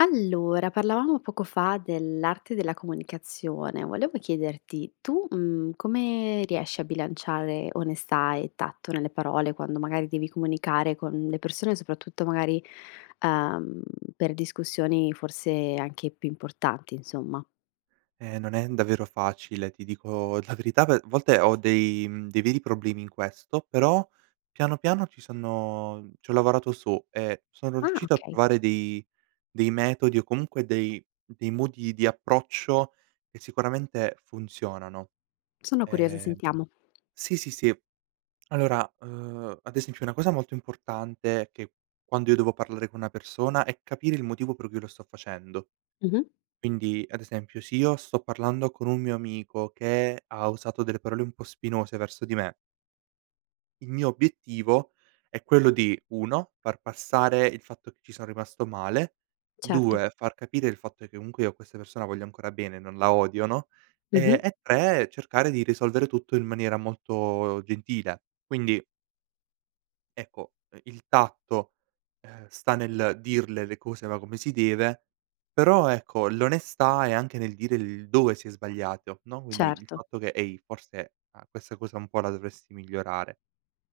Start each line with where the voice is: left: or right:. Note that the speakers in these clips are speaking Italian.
left: Allora parlavamo poco fa dell'arte della comunicazione, volevo chiederti tu, mhmm, come riesci a bilanciare onestà e tatto nelle parole, quando magari devi comunicare con le persone soprattutto magari, uhm, per discussioni forse anche più importanti insomma?
right: Eh non è n davvero facile, ti dico la verità ve volte ho dei, mhmm, dei veri problemi in questo però piano, piano ci sono c'ho lavorato su e sono
left: Ah,
right: riuscito a
left: okay.
right: trovare dei dei metodi o comunque dei dei modi di approccio che sicuramente funzionano,
left: Sono curiosa,
right: ehm
left: sentiamo.
right: Sì, sì, sì, allora, uhm, ad esempio una cosa molto importante è che quando io devo parlare con una persona è capire il motivo per cui lo sto facendo
left: Mh-mh.
right: quindi ad esempio se io sto parlando con un mio amico che ha usato delle parole un po' spinose verso di me il mio obiettivo è quello di 1 far passare il fatto che ci son rimasto male,
left: Certo.
right: 2 far capire il fatto che comunque io a questa persona voglio ancora bene non la odio, no,
left: Mh-mh.
right: e e 3 cercare di risolvere tutto in maniera molto gentile quindi ecco, ehm, il tatto, ehm, sta nel dirle le cose va come si deve. Però ecco l'onestà è anche nel dire il dove si è sbagliato, no, quindi il
left: Certo.
right: fatto che: "Ehi forse a questa cosa un po' la dovresti migliorare,"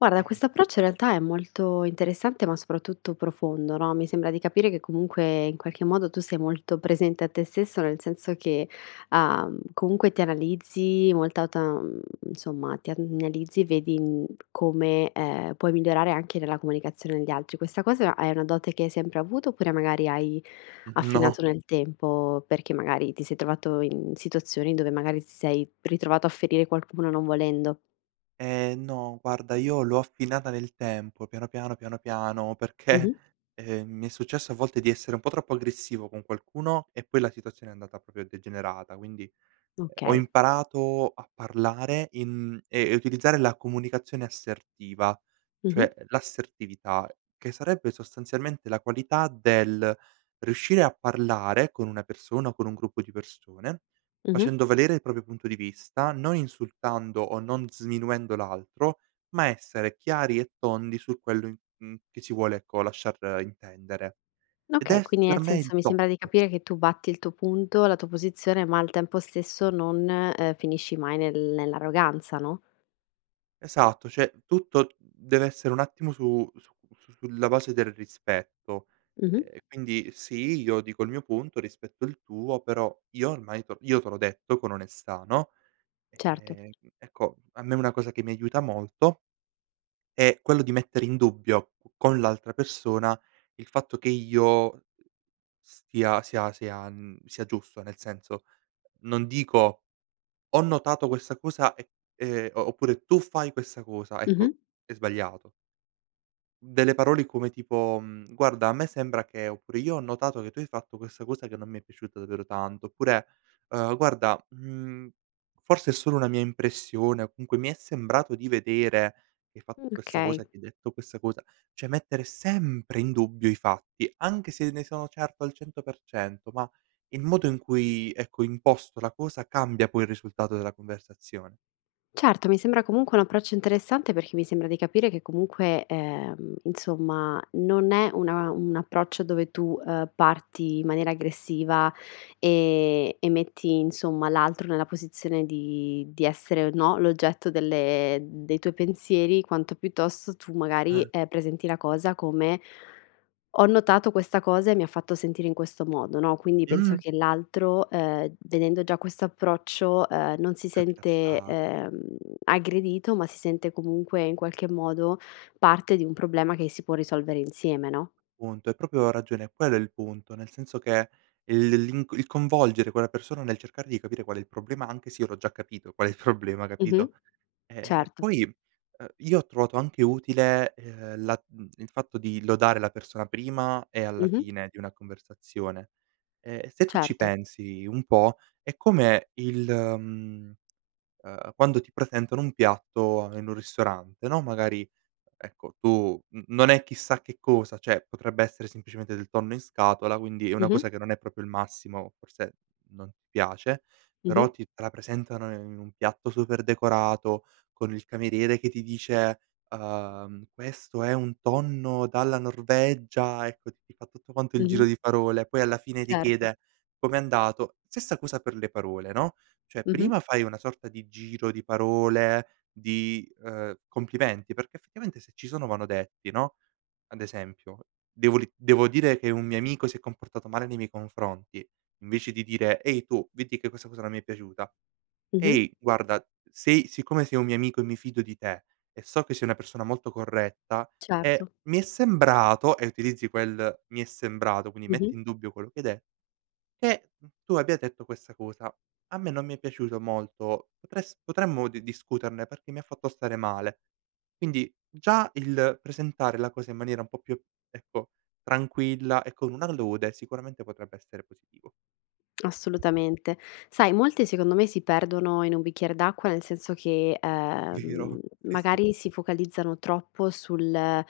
left: Guarda,
right: ehm
left: questo approccio in realtà è molto interessante ma soprattutto profondo, no, mi sembra di capire che comunque in qualche modo tu sei molto presente a te stesso, nel senso che, uhm, comunque ti analizzi molta ta uhm, insomma ti analizzi vedi, uhm, come, ehm, puoi migliorare anche nella comunicazione agli altri. Questa cosa a è una dote che hai sempre avuto, oppure magari hai
right: Mh, no.
left: affinato nel tempo, perché magari ti sei trovato in situazioni dove magari ti sei ritrovato a ferire qualcuno non volendo?
right: Ehm, no guarda io l'ho affinata nel tempo piano, piano, piano, piano, perché,
left: Mh-mh.
right: ehm, mi è successo a volte di essere un po' troppo aggressivo con qualcuno e poi la situazione è andata proprio a degenerata. Quindi, ehm, ho
left: Okay.
right: imparato a parlare in ehm, e utilizzare la comunicazione assertiva,
left: Mh-mh.
right: cioè l'assertività che sarebbe sostanzialmente la qualità del riuscire a parlare con una persona o con un gruppo di persone,
left: Mh-mh.
right: facendo valere il proprio punto di vista, non insultando o non sminuendo l'altro ma essere chiari e tondi su quello in mhmm, che ci vuole ecco lasciar intendere. Ed
left: Okay,
right: è
left: quindi
right: per
left: nel
right: me il
left: senso mi
right: top.
left: sembra di capire che tu batti il tuo punto, la tua posizione, ma al tempo stesso non, ehm, finisci mai nel nell'arroganza, no?
right: Esatto, cioè tutto deve essere un attimo su su su sulla base del rispetto,
left: Mh-mh.
right: ehm, quindi sì, io dico il mio punto, rispetto il tuo, però io ormai te l io te l'ho detto con onestà, no,
left: Certo.
right: ehm, ecco a me una cosa che mi aiuta molto è quello di mettere in dubbio co con l'altra persona, il fatto che io, uh, stia sia sia, mhmm, sia giusto, nel senso non dico: "Ho notato questa cosa e" ehm, o oppure: "Tu fai questa cosa" ecco
left: Mh-mh.
right: è sbagliato. Delle parole come tipo, mhmm, "guarda a me sembra che" oppure "io ho notato che tu hai fatto questa cosa che non mi è piaciuta davvero tanto" oppure, "uhm, guarda, mhmm, forse è solo una mia impressione o comunque mi è sembrato di vedere che hai fatto
left: Mh,
right: questa cosa,
left: kay.
right: che hai detto questa cosa". Cioè, mettere sempre in dubbio i fatti, anche se ne sono certo al 100% ma il modo in cui ecco, imposto la cosa, cambia poi il risultato della conversazione.
left: Certo, mi sembra comunque un approccio interessante, perché mi sembra di capire che comunque, ehm, insomma non è una un approccio dove tu, ehm, parti in maniera aggressiva, ehm, e metti insomma l'altro nella posizione di di essere o, no, l'oggetto delle dei tuoi pensieri quanto piuttosto tu magari,
right: Eh.
left: ehm, presenti la cosa come: "Ho notato questa cosa e mi ha fatto sentire in questo modo," no, quindi penso
right: Mh!
left: che l'altro, ehm, vedendo già quest'approccio, ehm, non si
right: Più
left: sente,
right: rilassa
left: ehm, aggredito ma si sente, comunque in qualche modo, parte di un problema che si può risolvere insieme, no?
right: Punto, hai proprio ragione e quello è il punto. Nel senso che il l'inc il coinvolgere quella persona nel cercare di capire qual è il problema anche se io l'ho già capito qual è il problema,
left: Mh-mh,
right: capito, ehm,
left: certo.
right: poi, uh, io ho trovato anche utile, ehm, la mhmm, il fatto di lodare la persona prima e alla
left: Mh-mh.
right: fine di una conversazione, e e se tu ci
left: Certo.
right: pensi un po' è come il mhmm, ehm, quando ti presentano un piatto in un ristorante, no, magari ecco tu n non è chissà che cosa, cioè potrebbe essere semplicemente del tonno in scatola, quindi è una
left: Mh-mh.
right: cosa che non è proprio il massimo forse non ti piace però
left: Mh-mh.
right: ti te la presentano in un piatto super decorato con il cameriere che ti dice: "Uhm, questo è un tonno dalla Norvegia" ecco ti ti fa tutto quanto il giro
left: Mh-mh.
right: di parole poi alla fine ti
left: Certo.
right: chiede: "Com'è andato?" Stessa cosa per le parole, no, cioè
left: Mh-mh.
right: prima fai una sorta di giro di parole di, ehm, complimenti perché effettivamente se ci sono vanno detti, no, ad esempio devo ri devo dire che un mio amico si è comportato male nei miei confronti invece di dire: "Ehi, tu veti che questa cosa non mi è piaciuta.
left: Mh-mh.
right: Ehi guarda sei siccome sei un mio amico e mi fido di te e so che sei una persona molto corretta, eh
left: Certo.
right: mi è sembrato", e utilizzi quel, mi è sembrato, quindi metti
left: Mh-mh.
right: in dubbio quello che hai de "Che tu abbia detto questa cosa, a me non mi è piaciuto molto potres potremmo di discuterne perché mi ha fatto stare male". Quindi già il presentare la cosa in maniera un po' più ecco tranquilla e con una lode sicuramente potrebbe essere positivo.
left: Assolutamente. Sai molte secondo me si perdono in un bicchiere d'acqua nel senso che, ehm,
right: Vero, sì, sì.
left: magari si focalizzano troppo sul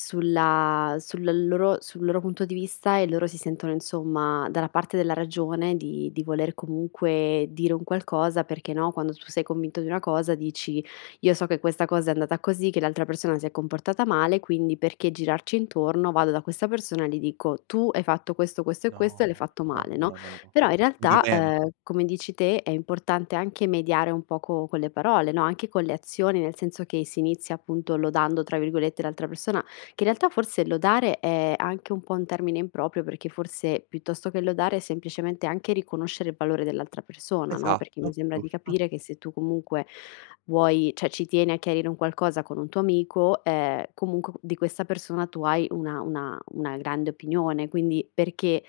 left: sulla sulla loro sul loro punto di vista e loro si sentono insomma dalla parte della ragione di di voler comunque dire un qualcosa perché, no, quando tu sei convinto di una cosa dici: "Io so che questa cosa è andata così, che l'altra persona si è comportata male, quindi perché girarci intorno, vado da questa persona gli dico: "Tu hai fatto questo, questo e questo e
right: No,
left: l'hai fatto
right: no,
left: male,"
right: no,
left: no,
right: no, no, no,
left: però in
right: non va
left: realtà,
right: bene.
left: ehm, come dici te è importante anche mediare un poco con le parole, no, anche con le azioni nel senso che, si inizia appunto "lodando" tra virgolette l'altra persona, che in realtà forse lodare è anche un po' un termine improprio perché forse piuttosto che lodare è semplicemente anche riconoscere il valore dell'altra persona, no, perché mi
right: Esatto,
left: sembra di
right: giusto.
left: capire che se tu comunque vuoi cioè ci tieni a chiarire un qualcosa con un tuo amico, ehm comunque qu di questa persona tu hai una una una grande opinione quindi perché,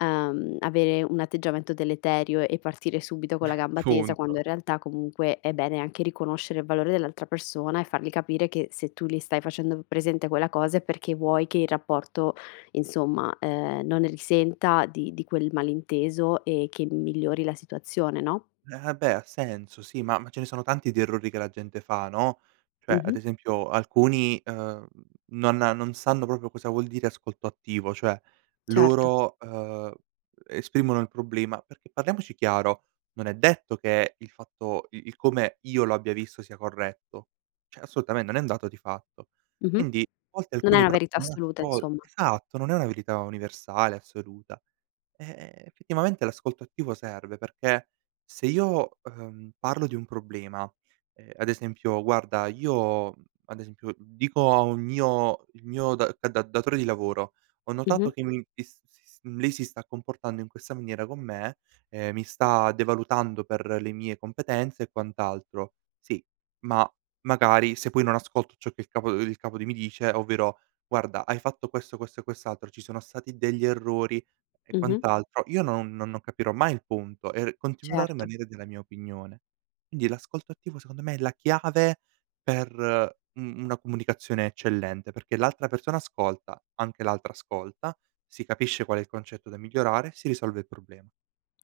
left: uhm, avere un atteggiamento deleterio e partire subito con la gamba tesa quando
right: Punto.
left: in realtà comunque è bene anche riconoscere il valore dell'altra persona e fargli capire che se tu li stai facendo m presente quella cosa è perché vuoi che il rapporto insomma, ehm, non ne risenta di di quel malinteso e che m migliori la situazione, no?
right: Eh ah beh, ha senso sì, ma ma ce ne sono tanti di errori che la gente fa, no, cioè ad
left: Mh-mh.
right: esempio alcuni, ehm, non a non sanno proprio cosa vuol dire ascolto attivo. Cioè
left: Certo.
right: loro, uhm, esprimono il problema perché parliamoci chiaro non è detto che il fatto il il come io lo abbia visto sia corretto, cioè assolutamente non è un dato di fatto.
left: Mh-mh,
right: Quindi a volte
left: non è
right: alcuni
left: una
right: pro
left: verità
right: non
left: assoluta
right: ascol
left: insomma.
right: esatto non è una verità universale assoluta, eh, effettivamente l'ascolto attivo serve perché se io, uhm, parlo di un problema, ehm, ad esempio: "Guarda io" ad esempio dico a un mio il mio da da da datore di lavoro: "Ho notato
left: Mh-mh.
right: che mi m pis sis lei si sta comportando in questa maniera con me e mi sta devalutando per le mie competenze e quant'altro." Sì ma magari se poi non ascolto ciò che il capo, ehm, il capo di mi dice ovvero: "Guarda hai fatto questo, questo e quest'altro. Ci sono stati degli errori e
left: Mh-mh.
right: quant'altro" io non non non capirò mai il punto e r continuerò a
left: Certo.
right: rimanere della mia opinione. Quindi l'ascolto attivo secondo me è la chiave per u una comunicazione eccellente perché l'altra persona ascolta, anche l'altra ascolta, si capisce qual è il concetto da migliorare, si risolve il problema.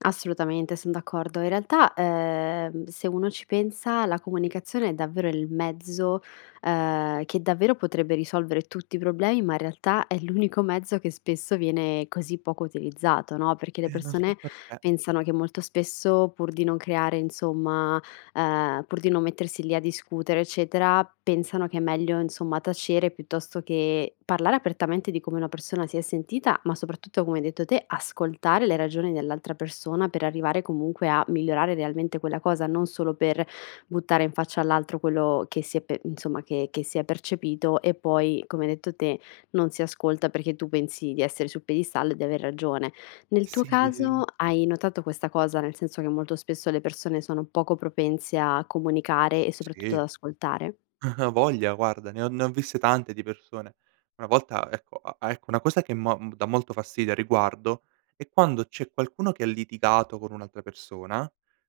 left: Assolutamente son d'accordo. In realtà, ehm, se uno ci pensa la comunicazione è davvero il mezzo, ehm, che davvero potrebbe risolvere tutti i problemi ma in realtà è l'unico mezzo che spesso viene così poco utilizzato, no, perché le
right: Eh, non so
left: persone
right: perché.
left: pensano che molto spesso pur di non creare insomma ehm, pur di non mettersi lì a discutere eccetera pensano che è meglio insomma tacere piuttosto che parlare apertamente di come una persona si è sentita, ma soprattutto come hai detto te, ascoltare le ragioni dell'altra persona per arrivare comunque a migliorare realmente quella cosa, non solo per buttare in faccia all'altro quello che si è pe insomma che che si è percepito e poi come hai detto te, non si ascolta perché tu pensi di essere sul piedistallo e di aver ragione.
right: Eh
left: Nel tuo
right: si,
left: caso,
right: en
left: hai notato questa cosa, nel senso che molto spesso le persone sono poco propense a comunicare e soprattutto ad
right: Sì.
left: ascoltare?
right: Avoglia guarda ne ho ne ho viste tante di persone. Una volta ecco a a ecco una cosa che mo m dà molto fastidio a riguardo è quando c'è qualcuno che ha litigato con un'altra persona,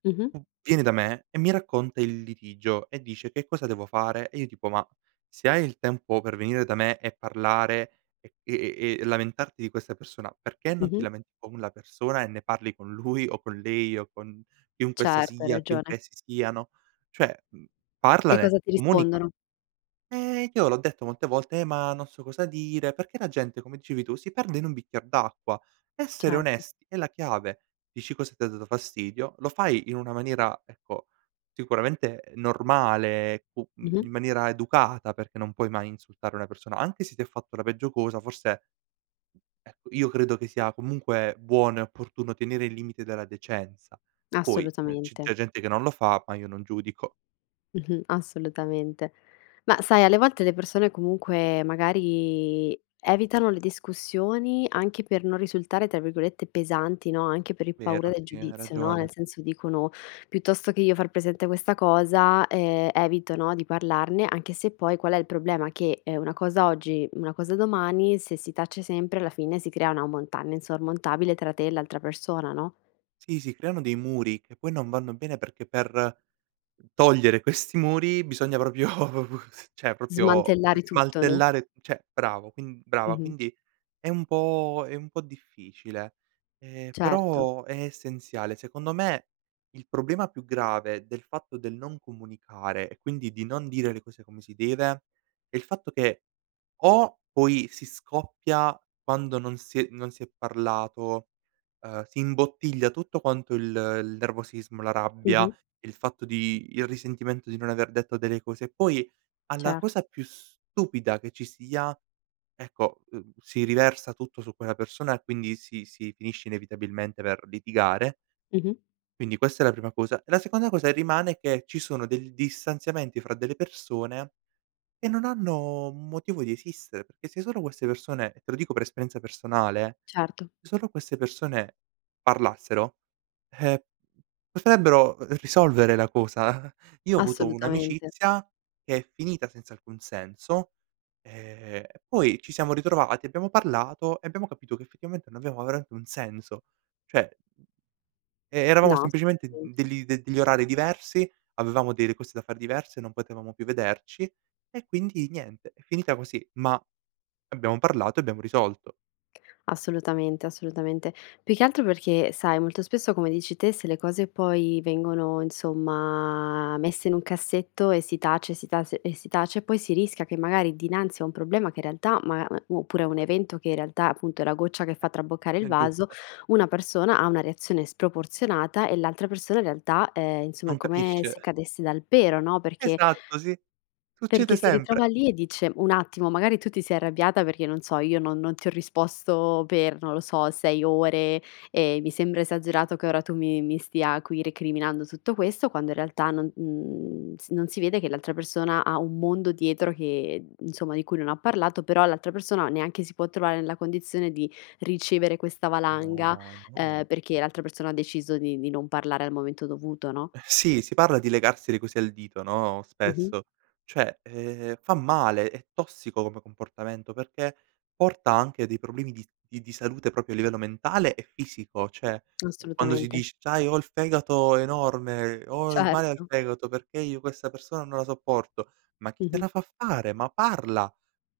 left: Mh-mh.
right: v viene da me e mi racconta il litigio e dice: "Che cosa devo fare?" E io tipo: "Ma se hai il tempo per venire da me e parlare e e e e lamentarti di questa persona perché non ti
left: Mh-mh.
right: lamenti con la persona e ne parli con lui o con lei o con chiunque essa
left: Certo, hai
right: sia,
left: ragione.
right: chiunque essi siano." Cioè, mhmm,
left: E
right: parlane,
left: cosa ti
right: comunica
left: rispondono?
right: eh io l'ho detto molte volte: "Eh ma non so cosa dire." Perché la gente, come dicevi tu, si perde in un bicchier d'acqua, essere
left: Certo.
right: onest è la chiave, dici cosa t'ha dato fastidio, lo fai in una maniera ecco sicuramente normale cu mhmm,
left: Mh-mh.
right: in maniera educata perché non puoi mai insultare una persona anche se ti ha fatto la peggio cosa forse ecco io credo che sia comunque buono e opportuno tenere il limite della decenza. Poi eh, c'è
left: Assolutamente.
right: ge gente che non lo fa, ma io non giudico.
left: Mh-mh. Assolutamente. Ma sai alle volte le persone comunque magari evitano le discussioni, anche per non risultare tra virgolette "pesanti," no, anche per il paura
right: Vero,
left: del
right: sì hai
left: giudizio, no, nel
right: ragione.
left: senso dicono: "Piuttosto che io far presente questa cosa, ehm, evito no, di parlarne" anche se poi qual è il problema, che è una cosa oggi, una cosa domani, se si tace sempre alla fine si crea una montagna insormontabile tra te e l'altra persona no?
right: Sì, si creano dei muri che poi non vanno bene perché per togliere questi muri bisogna proprio cioè proprio
left: Smantellare tutto, no?
right: smantellare cioè bravo quin brava
left: Mh-mh.
right: quindi è un po' è un po' difficile, ehm,
left: Certo.
right: però è essenziale. Secondo me, il problema più grave del fatto del non comunicare e quindi di non dire le cose come si deve è il fatto che, o poi si scoppia quando non si è non si è parlato, ehm, si imbottiglia tutto quanto il il nervosismo, la rabbia,
left: Mh-mh.
right: il fatto di il risentimento di non aver detto delle cose e poi alla
left: Cert
right: cosa più stupida che ci sia ecco, uhm, si riversa tutto su quella persona e quindi si si finisce inevitabilmente per litigare
left: Mh-mh.
right: quindi questa è la prima cosa. E la seconda cosa e rimane, che ci sono del distanziamenti fra delle persone che non hanno motivo di esistere, perché se solo queste persone, te lo dico per esperienza personale,
left: Certo.
right: solo queste persone parlassero, ehm, potrebbero r risolvere la cosa. Io ho avuto
left: Assolutamente.
right: un'amicizia che è finita senza alcun senso, ehm, e poi ci siamo ritrovati, abbiamo parlato e abbiamo capito che effettivamente non aveva veramente un senso, cioè [unintelligible] e eravamo
left: No,
right: semplicemente d
left: assolutamente.
right: degli de degli orari diversi, avevamo delle cose da fare diverse, non potevamo più vederci e quindi niente è finita così ma abbiamo parlato e abbiamo risolto.
left: Assolutamente, assolutamente. Più che altro perché, sai molto spesso come dici te, se le cose poi vengono insomma messe in un cassetto e si tace e si tase e si tace poi si rischia che magari dinanzi a un problema che in realtà ma m mu oppure a un evento che in realtà appunto è la goccia che
right: Eh,
left: fa traboccare il
right: è
left: vaso
right: giusto.
left: una persona ha una reazione sproporzionata e l'altra persona in realtà, ehm, insomma è
right: Non
left: come se
right: capisce.
left: cadesse dal pero, no, perché
right: Esatto, sì
left: perché
right: succede
left: si
right: sempre.
left: ritrova lì e dice: "Un attimo magari tu ti sei arrabbiata perché non so io non non ti ho risposto per non lo so, 6 ore e mi sembra esagerato che ora tu mi mi stia qui recriminando tutto questo" quando in realtà non, mhmm, s non si vede che l'altra persona ha un mondo dietro che, ehm, insomma di cui non ha parlato però l'altra persona neanche si può trovare nella condizione di ricevere questa valanga,
right: No,
left: ehm,
right: no.
left: perché l'altra persona ha deciso di di non parlare al momento dovuto, no?
right: Eh sì, si parla di legarsi le cose al dito, no,
left: Mh-mh.
right: spesso. Cioè, ehm, fa male, è tossico come comportamento perché porta anche dei problemi di s di di salute proprio a livello mentale e fisico. Cioè, ehm, quando si
left: Assolutamente.
right: dice: "C'hai ho il fegato enorme, ho il male al
left: Certo.
right: fegato perché io questa persona non la sopporto." Ma chi te
left: Mh-mh.
right: la fa fare? Ma parla.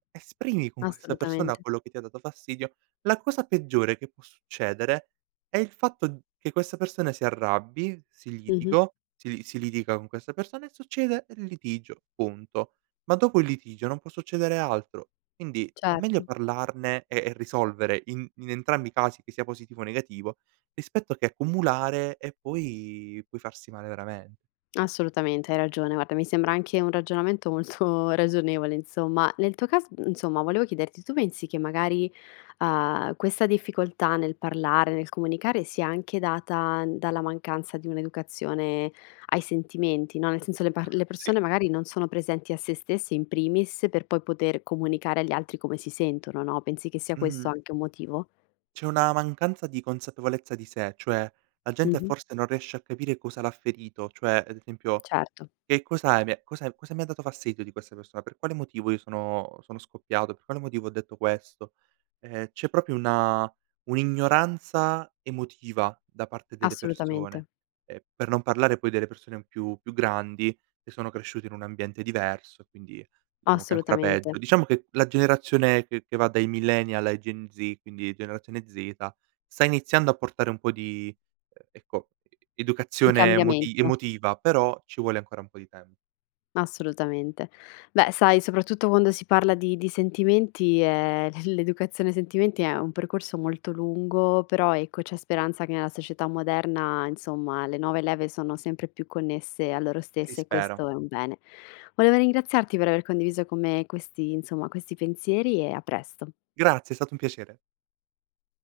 right: Esprimi con questa persona
left: Assolutamente.
right: quello che ti ha dato fastidio, la cosa peggiore che può succedere è il fatto d che questa persona si arrabbi, si
left: Mh-mh.
right: litigo si li si litiga con questa persona e succede il litigio punto. Ma dopo il litigio non può succedere altro. Quindi è meglio
left: Certo.
right: parlarne e e risolvere in in entrambi i casi, che sia positivo o negativo, rispetto che accumulare e poi poi farsi male veramen
left: Assolutamente, hai ragione guarda mi sembra anche un ragionamento molto ragionevole insomma. Nel tuo cas insomma volevo chiederti, tu pensi che magari, uhm, questa difficoltà nel parlare, nel comunicare sia anche data dalla mancanza di un'educazione ai sentimenti, no, nel senso le par le
right: Sì.
left: persone magari non sono presenti a se stesse in primis, per poi poter comunicare agli altri come si sentono, no, pensi che sia questo
right: Mh-mh.
left: anche un motivo?
right: C'è una mancanza di consapevolezza di sé, cioè la gente
left: Mh-mh.
right: forse non riesce a capire cosa l'ha ferito, cioè ad esempio:
left: Certo.
right: "Che cosa hai me cose m cosa mi ha dato fastidio di questa persona, per quale motivo io sono sono scoppiato, per quale motivo ho detto questo?" Ehm, c'è proprio una un'ignoranza emotiva da parte delle persone,
left: Assolutamente.
right: ehm, per non parlare poi delle persone più più grandi che sono cresciuti in un ambiente diverso e quindi diciamo che è ancora
left: Assolutamente.
right: peggio. Diciamo che la generazione che che va dai millennial ai Gen Z quindi generazione zeta, sta iniziando a portare un po' di, ehm, ecco e
left: Di
right: educazione moti
left: cambiamento.
right: emotiva però ci vuole ancora un po' di tem
left: Assolutamente. Beh, sai soprattutto quando si parla di di sentimenti, ehm, l l'educazione ai sentimenti è un percorso molto lungo però ecco c'è speranza che nella società moderna insomma le nuove leve sono sempre più connesse a loro
right: Sì
left: stesse e
right: spera.
left: questo è un bene. Voleva ringraziarti per aver condiviso con me questi insomma questi pensieri e a presto.
right: Grazie è stato un piacere.